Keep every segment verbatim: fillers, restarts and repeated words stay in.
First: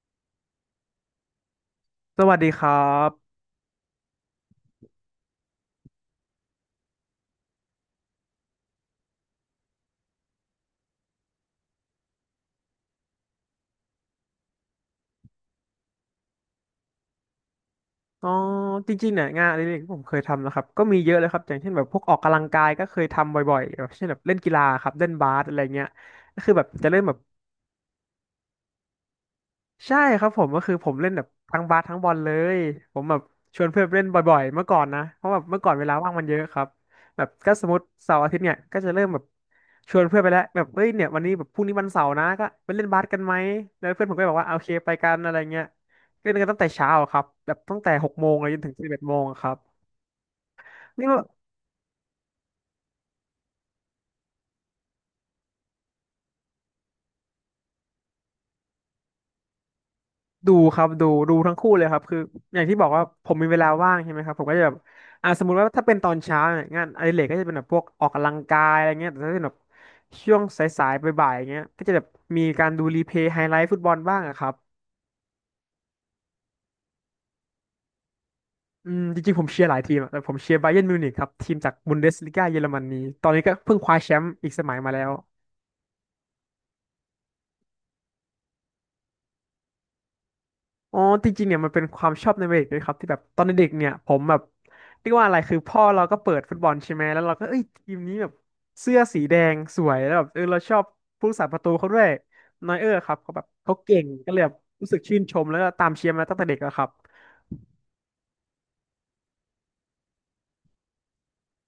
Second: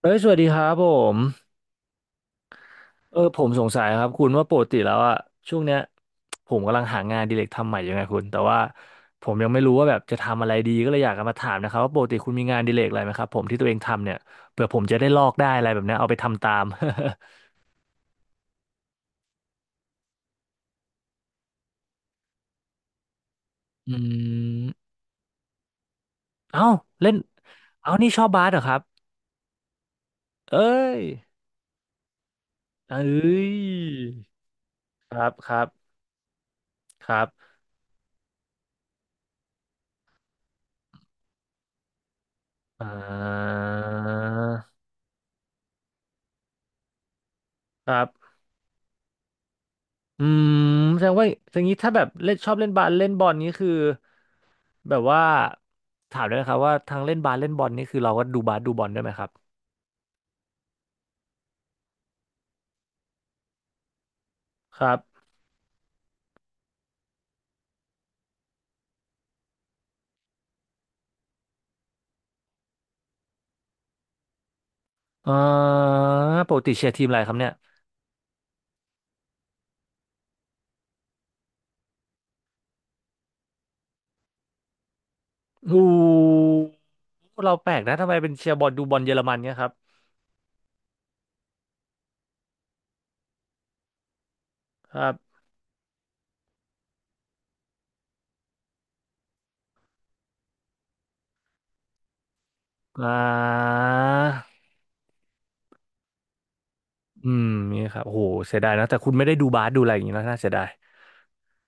เอ้ยสวัสดีครับผมสวัสดีครัเออบผมสงสัยครับคุณว่าปกติแล้วอะช่วงเนี้ยผมกำลังหางานอดิเรกทำใหม่อยู่ไงคุณแต่ว่าผมยังไม่รู้ว่าแบบจะทำอะไรดีก็เลยอยากจะมาถามนะครับว่าปกติคุณมีงานอดิเรกอะไรไหมครับผมที่ตัวเองทำเนี่ยเผื่อผมจะได้ลอกได้อะไรแบบเนี้ยเอาไปทำตาม อ๋อจริงๆเนี่ยงานอดิเรกที่ผมเคยทำนะครับ ก็มีเยอะเลยครับ อย่างเช่นแบบพวกออกกำลังกายก็เคยทำบ่อยๆแบบอืเช่นแบบเล่นกีฬาครัมบ เล่นบาสอะไรเงี้ยก็คือเอ้าแบบจะเริ่มเล่แบนบ เอ้านี่ชอบบาสเหรอครับใช่ครับผมเอ้ก็คือผมยเล่นแบบทั้งบาสทั้งบอลเลยผเอ้มแบบยชวนเพื่อนเล่นบ่อยๆเมื่อก่อนนะคเพรัราะบแบบครัเมื่อก่อนเวบลาว่างมันเยอะครับครัแบบก็บสมมติเสาร์อาทิตย์เนี่ยก็จะเริ่มแบบชวนเพื่อนไปแล้วแบบเอ้ยเนี่ยวันนี้แบบพรุ่งนี้วันเสาร์นะก็ไปเล่นอ่าบาสกันไหมแล้วเพื่อนผมก็บอกว่าโอเคไปกันอะไรเงี้ยเล่นกันตั้งแต่เช้าอะครับแบบตั้งคแต่รัหกโมบ งเลยจนถึงสิบเอ็ดโมงอะครับอืมแสนี่ดงว่า ว่าอย่างนี้ถ้าแบบเล่นชอบเล่นบาสเล่นบอลนี้คือแบบว่าถามด้วยนะครับว่าทางเล่นบาสเล่นบอลนี่คือเราก็ดูบาสดูบอลด้วยไหมครับดูครับดูดูทั้งคู่เลยครับคืออย่างที่บอกว่าผมมีเวลาว่างใช่ไหมครับผมก็จะแบบครับอ่าสมมุติว่าถ้าเป็นตอนเช้าเนี่ยงานอดิเรกก็จะเป็นแบบพวกออกกำลังกายอะไรเงี้ยแต่ถ้าเป็นแบบช่วงสายๆบ่ายๆอย่างเงี้ยก็จะแบบมีการดูรีเพลย์ไฮไลท์ฟุตบอลบ้างอะครับอ่าปกติเชียร์ทีมอะไรครับเนี่ยอืมจริงๆผมเชียร์หลายทีมอะแต่ผมเชียร์บาเยิร์นมิวนิกครับทีมจากบุนเดสลิก้าเยอรมนีตอนนี้ก็เพิ่งคว้าแชมป์อีกสมัยมาแล้ว อูเราแปลกนะทำไมเป็นเชียร์บอลดูบอลเยอรมันเนี่ยครับอ๋อจริงๆเนี่ยมันเป็นความชอบในวัยเด็กด้วยครับที่แบบตอนเด็กๆเนี่ยผมแบบครัเรียกว่าอะไรบคือพ่อเราก็เปิดฟุตบอลใช่ไหมแล้วเราก็เอ้ยทีมนี้แบบเสื้อสีแดงสวยแล้วแบบเออเราชอบผู้รักษาประตูเขาด้วยนอยเออร์คอ่ารับเขาแบบเขาเก่งก็เลยแบบรู้สึกชื่นชมแล้วก็ตามเชียร์มาตั้งแต่เด็กแล้วครับอืมนี่ครับโอ้โหเสียดายนะแต่คุณไม่ได้ดูบาสดูอะไรอย่างนี้นะน่าเสียดาย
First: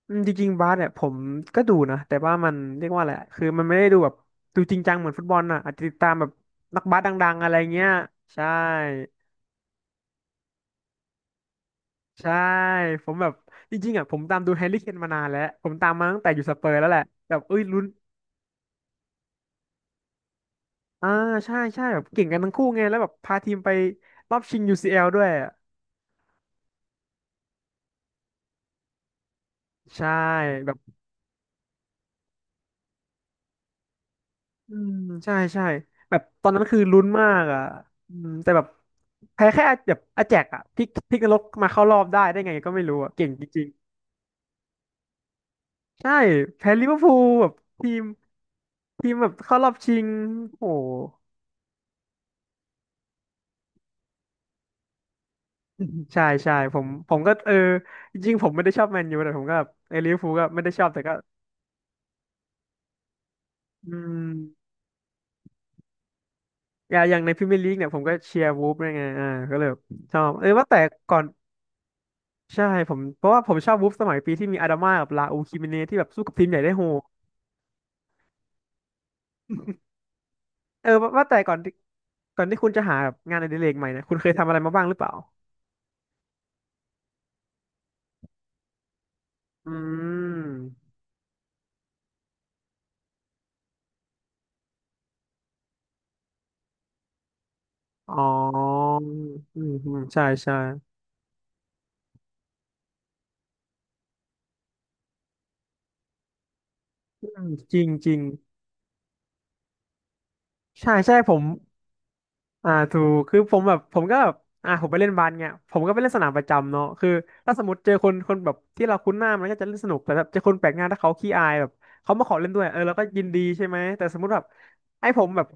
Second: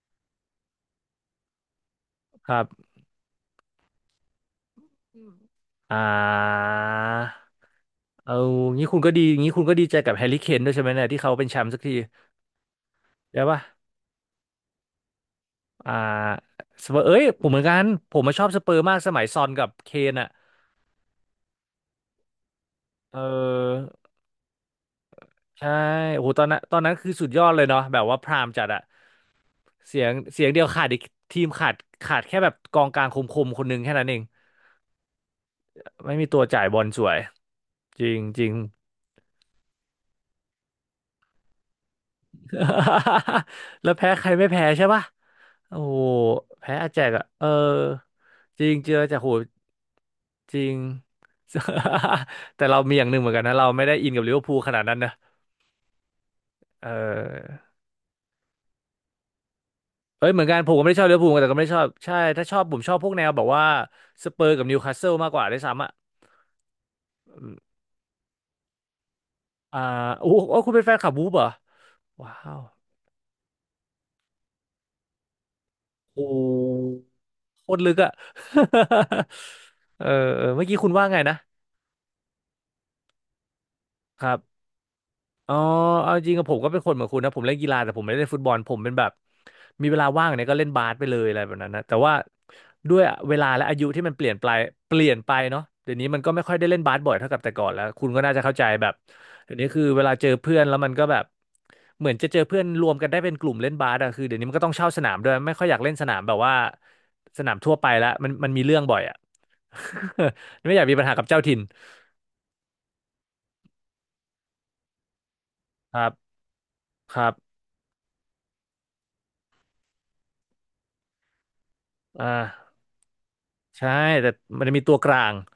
อืมจริงๆบาสเนี่ยผมก็ดูนะแต่ว่าคมันรับเรียกว่าอะไรคือมันไม่ได้ดูแบบดูจริงจังเหมือนฟุตบอลน่ะอาจจะติอ่ดตามแบบา นักบาสดังๆอะไรเงี้ยเอาใช่ งี้คุณก็ดีงี้คุณก็ดีใจกับแฮร์รี่เคนด้วยใช่ไหมเนี่ยที่เขาเป็นแชมป์สักทีใช่ผมแบบได้ปะจริงๆอ่ะผมตามดูแฮร์รี่เคนมานานแล้วผมตาอ่ามมาตั้งแต่อยู่สเปอร์สแล้วเปแหอละร์เอ้ยแบบผมเหเอ้มือยนกัลุ้นนผมมาชอบสเปอร์มากสมัยซอนกับเคนอ่ะอ่าใช่ใช่แบบเก่งกันทั้งคู่ไงแล้วแบบเอพาทีมไปอรอบชิง ยู ซี แอล ด้วยอะใช่โอ้โหตอนนั้นตอนนั้นคือสุดยอดเลยเนาะแบบว่าพรามจัดอะเสียใช่งเสียงเดียวแบบขาดอีกทีมขาดขาดแค่แบบกองกลางคมๆคนหนึงแค่นั้นเองอืมใช่ใช่ไม่แบบมีตัวตอนจ่านั้ยนบคืออลสลุ้นวยมากอ่ะจริอืงมจริแต่ง แบบแพ้แค่แบบอาแจกอ่ะพลิกพลิกนรกมาเข้ารอบได้ได้ไงก็ไม่รู้อ่ะเก่งจริง แล้วแพ้ใครไม่แพ้ใช่ปะโอ้โห ๆใช่แพ้แพ้ลิอาเวอแจร์กพูอ่ะลเอแบอ บทีมจริงเจออาทีมแจากโหแบบเข้ารอบชิงจริโห ง แต่เรามีอย่างหนึ่งเหมือนกันนะเราไม่ได้อินกับลิเวอร์พูลขนาดนั้นนะ ใช่ใช่ผเมผมก็เออออจริงๆผมไม่ได้ชอบแมนยูแต่ผมก็แบบเออลิเวอร์เอ้พูยลเหมือก็นกันไม่ผได้มชก็อไม่บได้แต่ชอบก็ลิเวอร์พูลแต่ก็ไม่ได้ชอบใช่ถ้าชอบผมชอบพวกแนวแบบว่าอืสเปอร์กับมนิวคาสเซิลมากกว่าด้วยซ้ำอ่ะอย่างอย่างในพรีอืมเมียร์ลีกเนี่ยผมก็เชียร์วูฟด้วยไงอ่าก็เลยแบอ่าบชอโอ้บโหเออโอ้ว่าคุณแต่เป็นแฟนคลับก่อวูนฟเหรอว้าว ใช่ผมเพราะว่าผมชอบวูฟสมัยปีที่มีอาดาม่ากับลาอูคิมิเนที่แบบสู้โอ้โกับทีมใหญ่ได้โหดหโคตรลึกอ่ะ เออเออเมื่อกี้เอคุอณว่าว่าไงว่านะแต่ก่อนที่ก่อนที่คุณจะหาแบบงานอดิเรกใหม่เนี่ยคุณคเครัยทำอะไรบ มาบ้างหรือเปล่าอ๋อเอาจริงกับผมก็เป็นคนเหมือนคุณนะผมเล่นกีฬาแต่ผมไม่ได้เล่นฟุตบอลผมเป็นแบบอืมีเวลาว่างเนี่ยก็เล่นบาสมไปเลยอะไรแบบนั้นนะแต่ว่าด้วยเวลาและอายุที่มันเปลี่ยนไปเปลี่ยนไปเนาะเดี๋ยวนี้มันก็ไม่ค่อยได้เล่นบาสบ่อยเท่ากับแต่ก่อนแล้วคุณอ๋ก็อน่าจะเข้าใจแบบอเดี๋ยืวนี้มคืออืมเวลาใช่เจอเพื่ใช่อนแล้วมันก็แบบเหมือนจะเจอเพื่อนรวมกันได้เป็นกลุ่มเล่นบาสอะคือเดี๋ยวนี้มันก็ต้องเช่าสนามด้วยไม่ค่อยอยากเล่นสนามแบบว่าอืสมนามทั่จวริไปงจละริงมันมันมีเรื่องบ่อยอะ ไม่อยากใช่มีปัญหาใช่กับผเจ้าม ถิ่นอ่าถูกคือผมแบบผมก็แบบอ่าผมไปเล่นบาสเนี่ยผมก็คไปรัเล่บนสนามประจำเนาะคือครับถ้าสมมติเจอคนคนแบบที่เราคุ้นหน้ามันก็จะเล่นสนุกแต่แบบเจอคนแปลกหน้าถ้าเขาขี้อายแบบเขาอ่มาขอเล่นด้วยา เออเราก็ยินดีใช่ไหมใช่แต่สมมแต่ติแบบมันจะมีตัวกไอ้ลาผมง แบบ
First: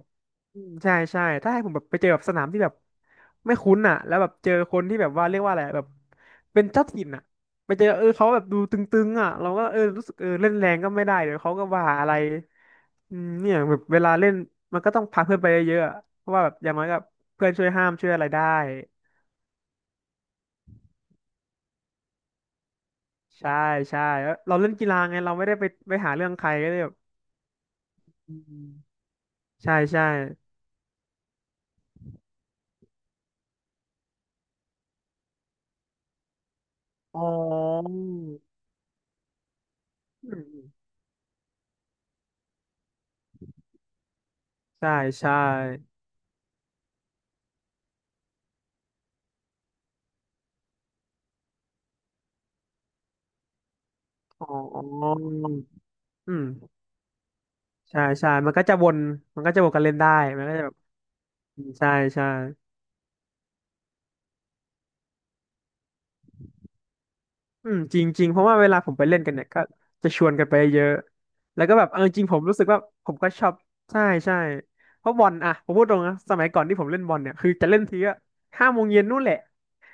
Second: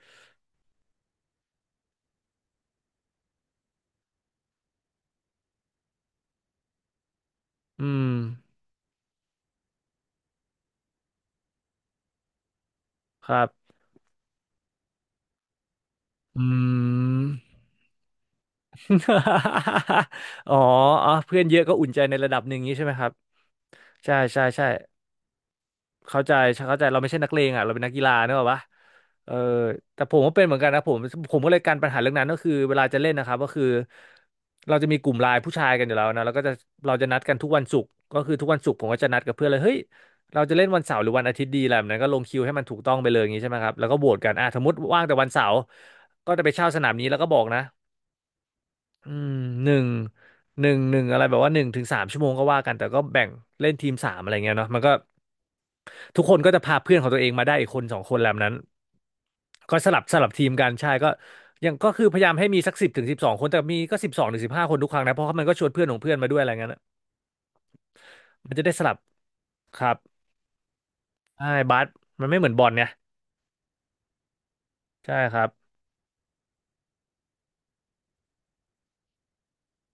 อืมใช่ใช่ถ้าให้ผมแบบไปเจอแบบสนามที่แบบไม่คุ้นอ่ะแล้วแบบเจอคนที่แบบว่าเรียกว่าอะไรแบบเป็นเจ้าถิ่นอ่ะไปอืเจอเอม อเขาแบบดูตึงๆอ่ะเราก็เออรู้สึกเออเล่นแรงก็ไม่ได้เดี๋ยวเขาก็ว่าอะไรอืคมรับ เนี่ยแบบเวลาเล่นมันก็ต้องพาเพื่อนไปเยอะๆอะ เพราะว่าอืแบบอย่างน้อยก็ม เพื่อนช่วยห้ามช่วยอะไรได้ อ๋ออ๋อ เพื่อนเยอะก็อุ่นใจในระดับหนึ่งนี้ใช่ไหมครับ ใช่ใช่ใช่แล้วใช่เราใช่ เล่นกีฬาไงเราไม่ได้ไปไปหาเข้าเรื่อใจงใครก็เลเข้ายใจแบบเราไม่ใช่นักเลงอ่ะเราเป็นนักกีฬาเนอืกอะมปะเออใช่แต่ใช่ผมก็เป็นเหมือนกันนะผมผมก็เลยการปัญหาเรื่องนั้นก็คือเวลาจะเล่นนะครับก็คือเราจะมีกลุ่มไลน์ผู้ชายกันอยู่แล้วนะแล้วก็จะเราจะนัอ๋อดกันทุกวันศุกร์ก็คือทุกวันศุกร์ผมก็จะนัดกับเพื่อนเลยเฮ้ยอืเรามจะเล่นวันเสาร์หรือวันอาทิตย์ดีอะไรแบบนั้นก็ลงคิวให้มันถูกต้องไปเลยอย่างนี้ใช่ไหมครับแล้วก็โหวตกันอ่ะสมมติใช่ว่างแต่วันใช่เสาร์ก็จะไปเช่าสนามนี้แล้วก็บอกนะอืมหนึ่งหนึ่งหนึ่งอะไรแบบว่าหนึ่งถึงสามชั่วโมงก็ว่ากันแต่ก็แบ่งเล่นทีมสามอะไรอ๋อเงี้ยเนาะมันก็ อทุกคืนมก็จะพาเพื่อนของตัวเองมาได้อีกคนสอใช่งคนแหใช่ล้วนั้มันนก็จะวนมันก็จะวนก็กันสเล่นลับได้สลับมันทีมก็จะกัแบนบใช่ก็อืมยังใช่ก็คือพใช่ ยายามให้มีสักสิบถึงสิบสองคนแต่มีก็สิบสองถึงสิบห้าคนทุกครั้งนะเพราะว่ามันก็ชวนเพื่อนของเพื่อนมาด้วยอะไรเงี้ยนะอืมจริงจริงเพราะมันว่าจะเวได้ลาสผลัมบไปเล่นกันเนี่ยก็ครับจะชวนกันไปเยอะใช่แล้วก็บาแบสบเออจมัริงนผไม่มเหมือนรู้บสึอกลว่าเนี่ยผมก็ชอบใช่ใช่เพใช่ราะบอคลรับอะผมพูดตรงนะสมัยก่อนที่ผมเล่นบอลเนี่ยคือจะเล่นทีก็ห้าโมงเย็นนู่นแหละ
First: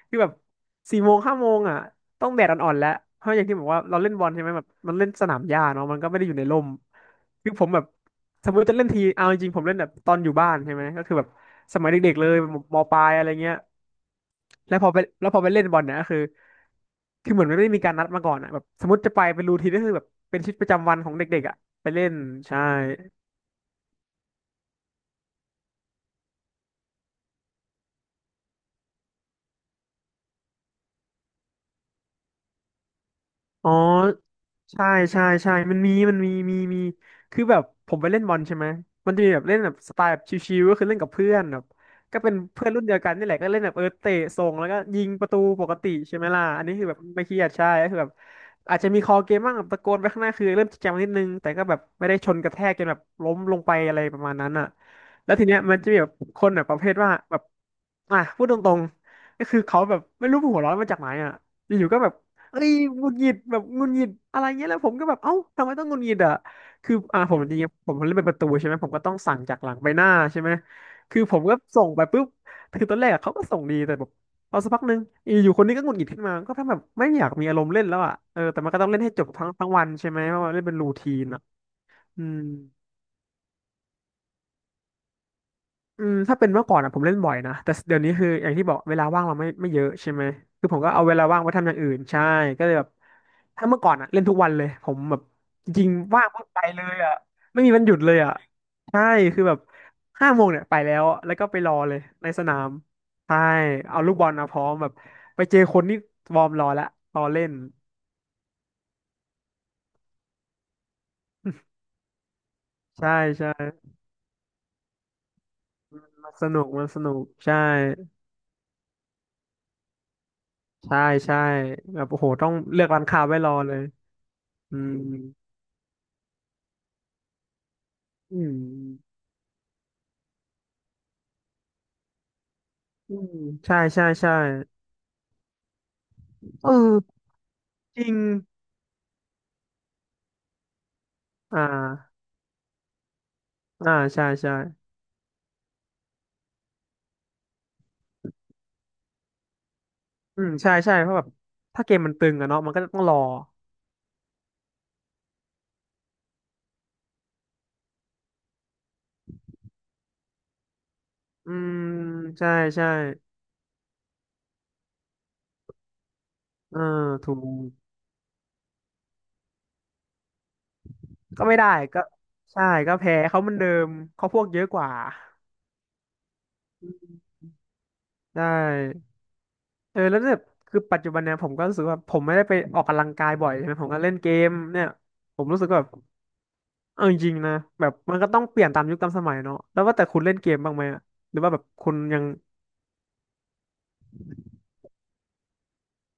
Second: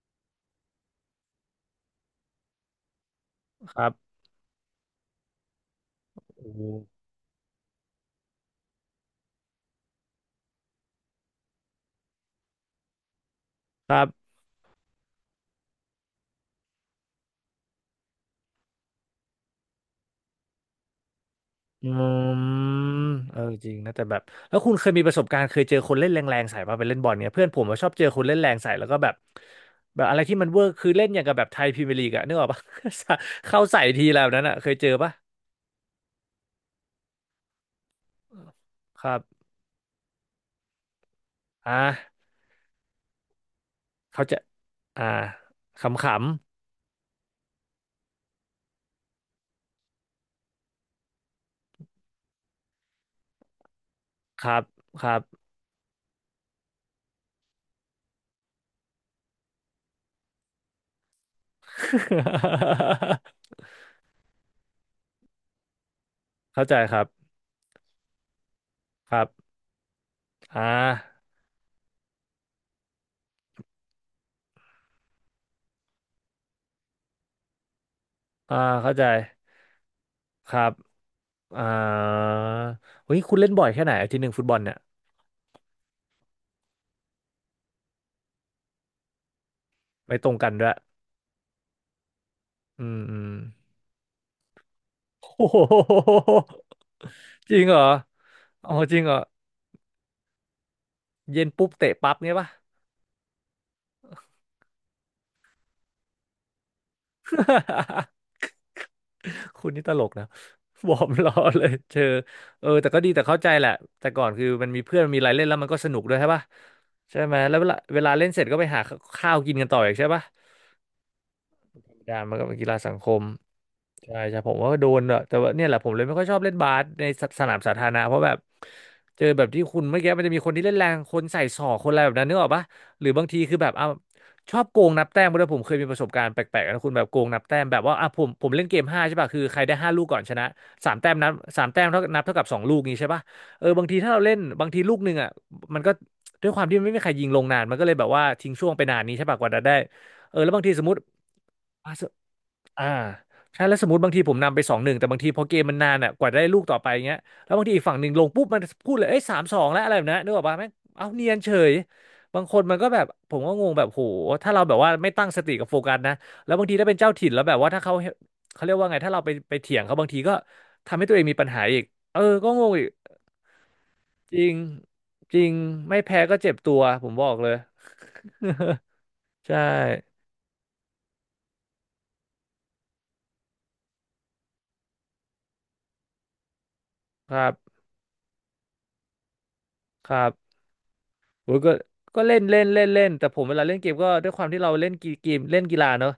คือแบบสี่โมงห้าโมงอะต้องแดดอ่อนๆแล้วเพราะอย่างที่บอกคว่ารัเราเล่บนบอลใช่ไหมแบบมันเล่นสนามหญ้าเนาะมันก็ไม่ได้อยู่ในโอ้ร่โหมคือผมแบบสมมติจะเล่นทีเอาจริงๆผมเล่นแบบตอนอยู่บ้านใช่ไหมก็คือแบบสมัยเด็กๆเลยมมปลายอะไรเงี้ย ครับ แล้วพอไปแล้วพอไปเล่นบอลเนี่ยก็คือ คือเหมือนมันไม่ได้มีการนัดมาก่อนอ่ะแบบสมมติจะไปเป็นรูทีนก็คือแบบเป็นชีวิตประจำวันของเด็กๆอ่ะอืไปเล่นมใช่ เออจริงนะแต่แบบแล้วคุณเคยมีประสบการณ์เคยเจอคนเล่นแรงๆใส่ป่ะไปเล่นบอลเนี่ยเพื่อนผมอะชอบเจอคนเล่นแรงใส่แล้วก็แบบแบบอะไรที่มันเวอร์คือเล่นอย่างกับแบบไทยพรีเมียร์ลีกอะนึกออกปะ เข้าอ๋อใส่ทีแล้วนั้นอะเคยเจใช่อป่ะใช่ใช่มันมีมันมีมีมีคือแบบผมไปเล่นบอลใช่ไหมคมันรัจะมีแบบบเล่นแบบสไตล์แบบชิวๆก็คือเล่นกับเพื่อนแบบอ่ก็าเป็นเพื่อนรุ่นเดียวกันนี่แหละก็เล่นแบบเออเตะเขาจะส่งแล้วก็ยิอ่างประตูปกขติใช่ไหมล่ะำอันนี้คือแบบไม่เครียดใช่ก็คือแบบอาจจะมีคอเกมบ้างแบบตะโกนไปข้างหน้าคือเริ่มจริงจังนิดนึงแต่ก็แบบไม่ได้ชนกระแทกจนแบบล้มลงไปอะไรประมาณๆคนั้รันบอ่ะครับ แล้วทีเนี้ยมันจะมีแบบคนแบบประเภทว่าแบบอ่ะพูดตรงๆก็คือเขาแบบไม่รู้หัวร้อนมาจากไหนอ่ะอยู่ๆก็แบบ เอ้ยหงุดหงิดแบบหงุดหงิดอะไรเงี้ยแล้วผมก็แบบเอ้าทำไมต้องหงุดหงิดอ่ะ เข้าใจคคือรัอ่าผบมจริงๆผมเล่นเป็นประตูใช่ไหมผมก็ต้คองรัสั่งบจากหลังไปหน้าใช่ไหมอ่าคือผมก็ส่งไปปุ๊บคือตอนแรกอะเขาก็ส่งดีแต่แบบพอสักพักหนึ่งอยู่ๆคนนี้ก็หงุดหงิดขึ้นมาก็ทำแบบไม่อยากมีอารมณ์เล่นแล้วอ่ะเอออ่าแต่มันก็ต้องเข้าเล่ใจนให้จบทั้งทั้งวันใช่ไหมเพราะคว่าเล่รันบเป็นรูทีนอ่ะอ่อืาม เฮ้ยคุณเล่นบ่อยแค่ไหนอาทิตย์หนึ่งฟุตบอลเนี่ยอืมถ้าเป็นเมื่อก่อนอ่ะผมเล่นบ่อยนะแต่เดี๋ยวนี้คืออย่างที่บอกเวลาว่างเราไม่ไม่เยอะใช่ไปไหมตรงกันด้คืวอยผมก็เอาเวลาว่างไปทำอย่างอื่นใช่ก็เลยอืแบบมอืม ถ้าเมื่อก่อนอ่ะเล่นทุกวันเลยผมแบบ โอ้โจริงๆว่าหงปุ๊บไปเลยอ่ะจริไม่งมีเหรวัอนหยุดเลยอ่ะอ๋อจริใช่งเหรอคือแบบห้าโมงเนี่ยไปแล้วแล้วเย็ก็นไปปุ๊รบอเตะเลยปั๊บในเงี้ยสปะ นามใช่เอาลูกบอลมาพร้อมแบบไปเจอคนนี่วอร์มรอแล้วรอเล่น คุณนี่ตลกนะ วอร์มล้อเลยเชอเออแต่ ก็ดีใช่แต่เข้าใจใช่แหละแต่ก่อนคือมันมีเพื่อนมีอะไรเล่นแล้วมันก็สนุกด้วยใช่มันปะสนุกมันสนุใช่กไหมแล้ใช่วเวลาเวลาเล่นเสร็จก็ไปหาข้าวกินกันต่ออีกใช่ปะใช่ใช่แบบกาโอ้รโหมันก็ต้องเป็นกีฬาเลือกสังร้าคนค้าม ไว้รอเลยใช่ใช่ผมว่าอืโดม นอะแต่ว่าเนี่ยแหละผมเลยไม่ค่อยชอบเล่นบาสในสสนามสาธารณะเพราะแบอืบมเจอแบบที่คุณเมื่อกี้มันจะมีคนที่เล่นแรงคนใส่ศอกคนอะไรแบบนั้นนึกออกปะหรืออืบางมทีคือแบบใช่เอาใช่ใช่ชอบโกงนับแต้มด้วยผมเคยมีประสบการณ์แปลเกๆนะคุณแบบอโกองนับแต้มแบบว่าจอ่ะริงผมผมเล่นเกมห้าใช่ป่ะคือใครได้ห้าลูกก่อนชนะสามแต้มนับอ่สามแต้มเท่าานับเท่ากับสองลูกนี้ใช่ป่ะเออบางอ่าทีถ้าเราใช่เล่นใช่บางทีลูกหนึ่งอ่ะมันก็ด้วยความที่มันไม่มีใครยิงลงนานมันก็เลยแบบว่าทิ้งช่วงไปนานนี้ใช่ป่ะกว่าจะได้เอออืแล้มวบางใช่ทีสมมใช่ติ เพราะแบบถ้าเกมมันตึงอะเนาะมันก็อ่าต้องรอใช่แล้วสมมติบางทีผมนำไปสองหนึ่งแต่บางทีพอเกมมันนานอ่ะกว่าจะได้ลูกต่อไปเงี้ยแล้วบางทีอีกฝั่งหนึ่งลงปุ๊บมันพูดเลยเอ้ยสามสองแล้วอะไรแบบนั้นนึกออกปะแม่งเอาเนียนเฉอืยมบางใช่คนมันก็ใช่แบบผมก็งงแบบโหถ้าเราแบบว่าไม่ตั้งสติกับโฟกัสนะแล้วบางทีเออถ้าเป็นเจ้าถิ่นถูแล้วแบบกว่าถ้าเขาเขาเรียกว่าไงถ้าเราไปไปเถียงเขาบางทีก็ทำให้ตัวเองมีก็ปัญไม่หาได้อีกก็เออก็งใช่งอีกก็แพ้เขาเหมันเดิมเขาจพวริกงเยอะกว่าจริงไม่แพ้ก็เจ็บตัวอืผมมบอกเลย ใช่ ใช่เออแล้วแบบคือปัจจุบันเนี่ยผมก็รู้สึกว่าผมไม่ได้ไปออกกำลังกายบ่อยใช่ไหมผมก็เล่นเกมเนี่ยผมรู้สึกว่าแบบ เอาจคริงรัๆนะบแบบมันก็ต้องเปลี่ยนตามยุคตามสมัยเนาะแล้วว่าแต่ครัคุณเล่นเกบ มบ้างไหมอะหรือโอ้ว่าแบยบก็คุณยัก็งเล่นเล่นเล่นเล่นแต่ผมเวลาเล่นเกมก็ด้วยความที่เราเล่นกีเกมเล่นกีฬาเนอะ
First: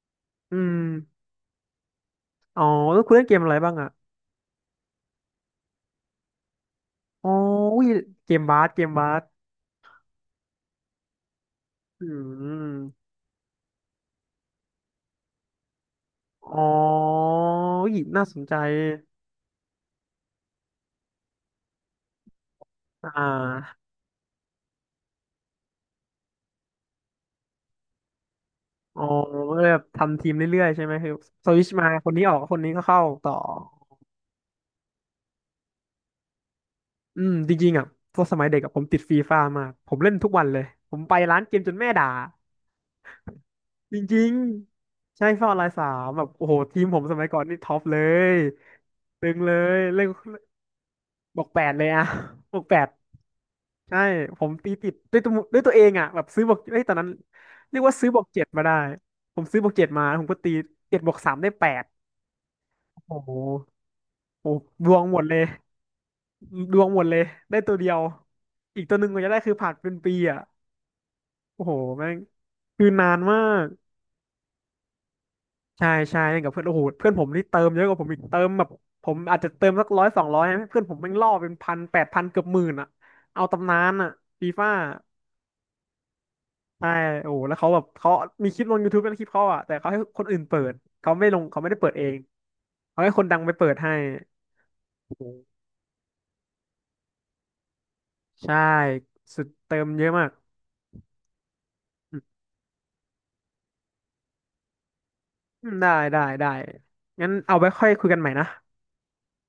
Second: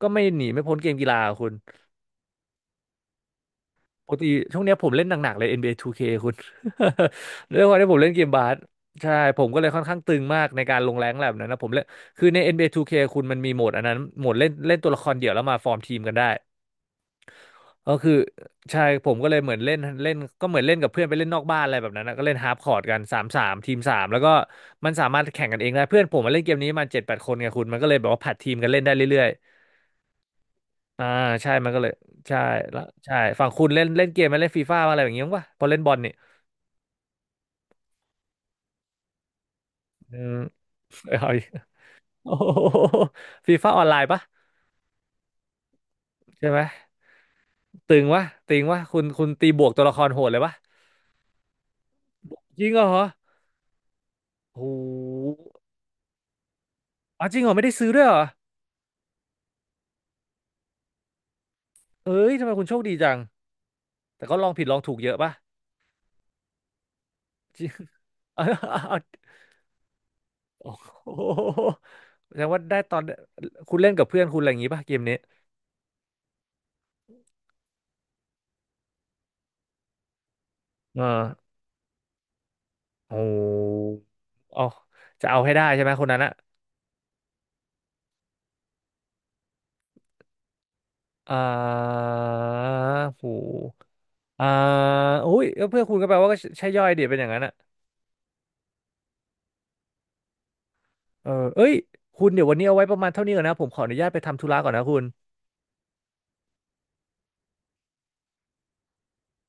ก็ไม่หนีอืไม่พ้มนเกมกีฬาอะคุณอ๋อแล้วคุณเล่นเกมอะไรบ้างอะปกติช่วงเนี้ยผมเล่นหนักๆเลย เอ็น บี เอ ทู เค คคุณ อ๋อ ด้วยความอุ๊ยที่ผมเล่นเกมเกมบาสบาสเกมบาใช่สผมก็เลยค่อนข้างตึงมากในการลงแรงแบบนั้นนะผมเล่นอืคือใน เอ็น บี เอ ทู เค คมคุณมันมีโหมดอันนั้นโหมดเล่นเล่นตัวละครเดี่ยวแล้วมาฟอร์มทีมกันได้ อ๋ออุ๊ก็ยคือน่าสนใจใช่ผมก็เลยเหมือนเล่นเล่นก็เหมือนเล่นกับเพื่อนไปเล่นนอกบ้านอะไรแบบนั้นนะก็เล่นฮาร์ปคอร์ดกันสาอ่มสามทีมาสามแล้วก็มันสามารถแข่งกันเองได้เพื่อนผมมาเล่นเกมนี้มาเจ็ดแปดคนไงคุณมันก็เลยแบบว่าผัดทีมกันเล่นได้อ๋อเรื่อยก็เลยแบบทำทีมเรื่อยๆใช่ไหมๆอ่าคือสใช่วิมัชนก็เลมายคนนี้ออใช่กคนนี้แล้ก็วเข้าใช่ต่อฝั่งคุณเล่นเล่นเกมมาเล่นฟีฟ่าอะไรอย่างเงี้ยป่ะพอเล่นบอลนี่อืมจริงๆอ่ะตอนสมัยเด็กอะผมติดฟรีฟามากผมเล่อืนทุกม วันเลยผม ไปเอาร้าอีนก เกมจนแม่ด่า โอ้ฟีฟ่าออนไลจน์ปะริงๆใช่ฟอร์ไลน์สามแบบใช่โอ้โหไหมทีมผมสมัยก่อนนี่ท็อปเลตึงวะยตึงวะคุณคุณตึงตีเลบวกยตัวละคเล่นรโหดเลยปะบอกแปดเลยอะ บจอกริงแปเหรอดใช่ผมโอ้โตีติดด้วยตัหวด้วยตัวเองอะแบบซื้อบอกเอ้ยตอนนั้นอ๋อจริงเหรอไม่ได้เรียกซื้อว่าด้วยซื้อเหรอบอกเจ็ดมาได้ผมซื้อบอกเจ็ดมาผมก็ตีเจ็ดบอกสามได้แปดเอ้ยทำไมคุณโชคดีจัง โอ้โหแต่ก็ลอโอ้งผิโหดลองดถูวกงเยหอะมดป่ะเลยดวงหมดเลยได้จริง ตัวเดียว เอาอีกตัเอาวหนึ่งกว่าจะได้คือผ่านเป็นปีอะโอ้โหโอ้โหแม่งแสดงว่าได้คือตอนนานมาก คุณเล่นกับเพื่อนคุณอะไรอย่างงี้ป่ะเกมนี้ใช่ใช่เล่นกับเพื่อนโอ้โหเพื่อนผมนี่เติมเยอะกว่าผมอีกเติมแบบผมอาจจะเติมสักร้อยสองร้อยเพื่อนผเอมอแม่งล่อเป็นพันแปดพันเกือบหมื่นอ่ะโอ้โเอาตำนานหอ่ะฟีเอาฟ่าจะเอาให้ได้ใช่ไหมคนนั้นอะใช่โอ้โหแล้วเขาแบบเขามีคลิปลง ยู ทูบ เป็นคลิปเขาอ่ะแต่เขาให้คนอื่นเปิดเขาไม่อ่ลงเขาไม่ได้เปิดเอางเขาให้โคนดังไปเปิหดให้อ่าโอ้โหอุ้ยเพื่อนคุณก็แปลว่าก็ใช่ย่อยเดี๋ยวเป็นอย่างนั้นอะใช่สุดเติมเยอะมากเออเอ้ยคุณเดี๋ยววันนี้เอาไว้ประมาณเท่านี้ก่อนนะผมขออนุญาตไปทำธุระก่อนนะคุณอืมได้ได้ได้งั้นเอาไว้ค่อยคุยกันใหม่นะ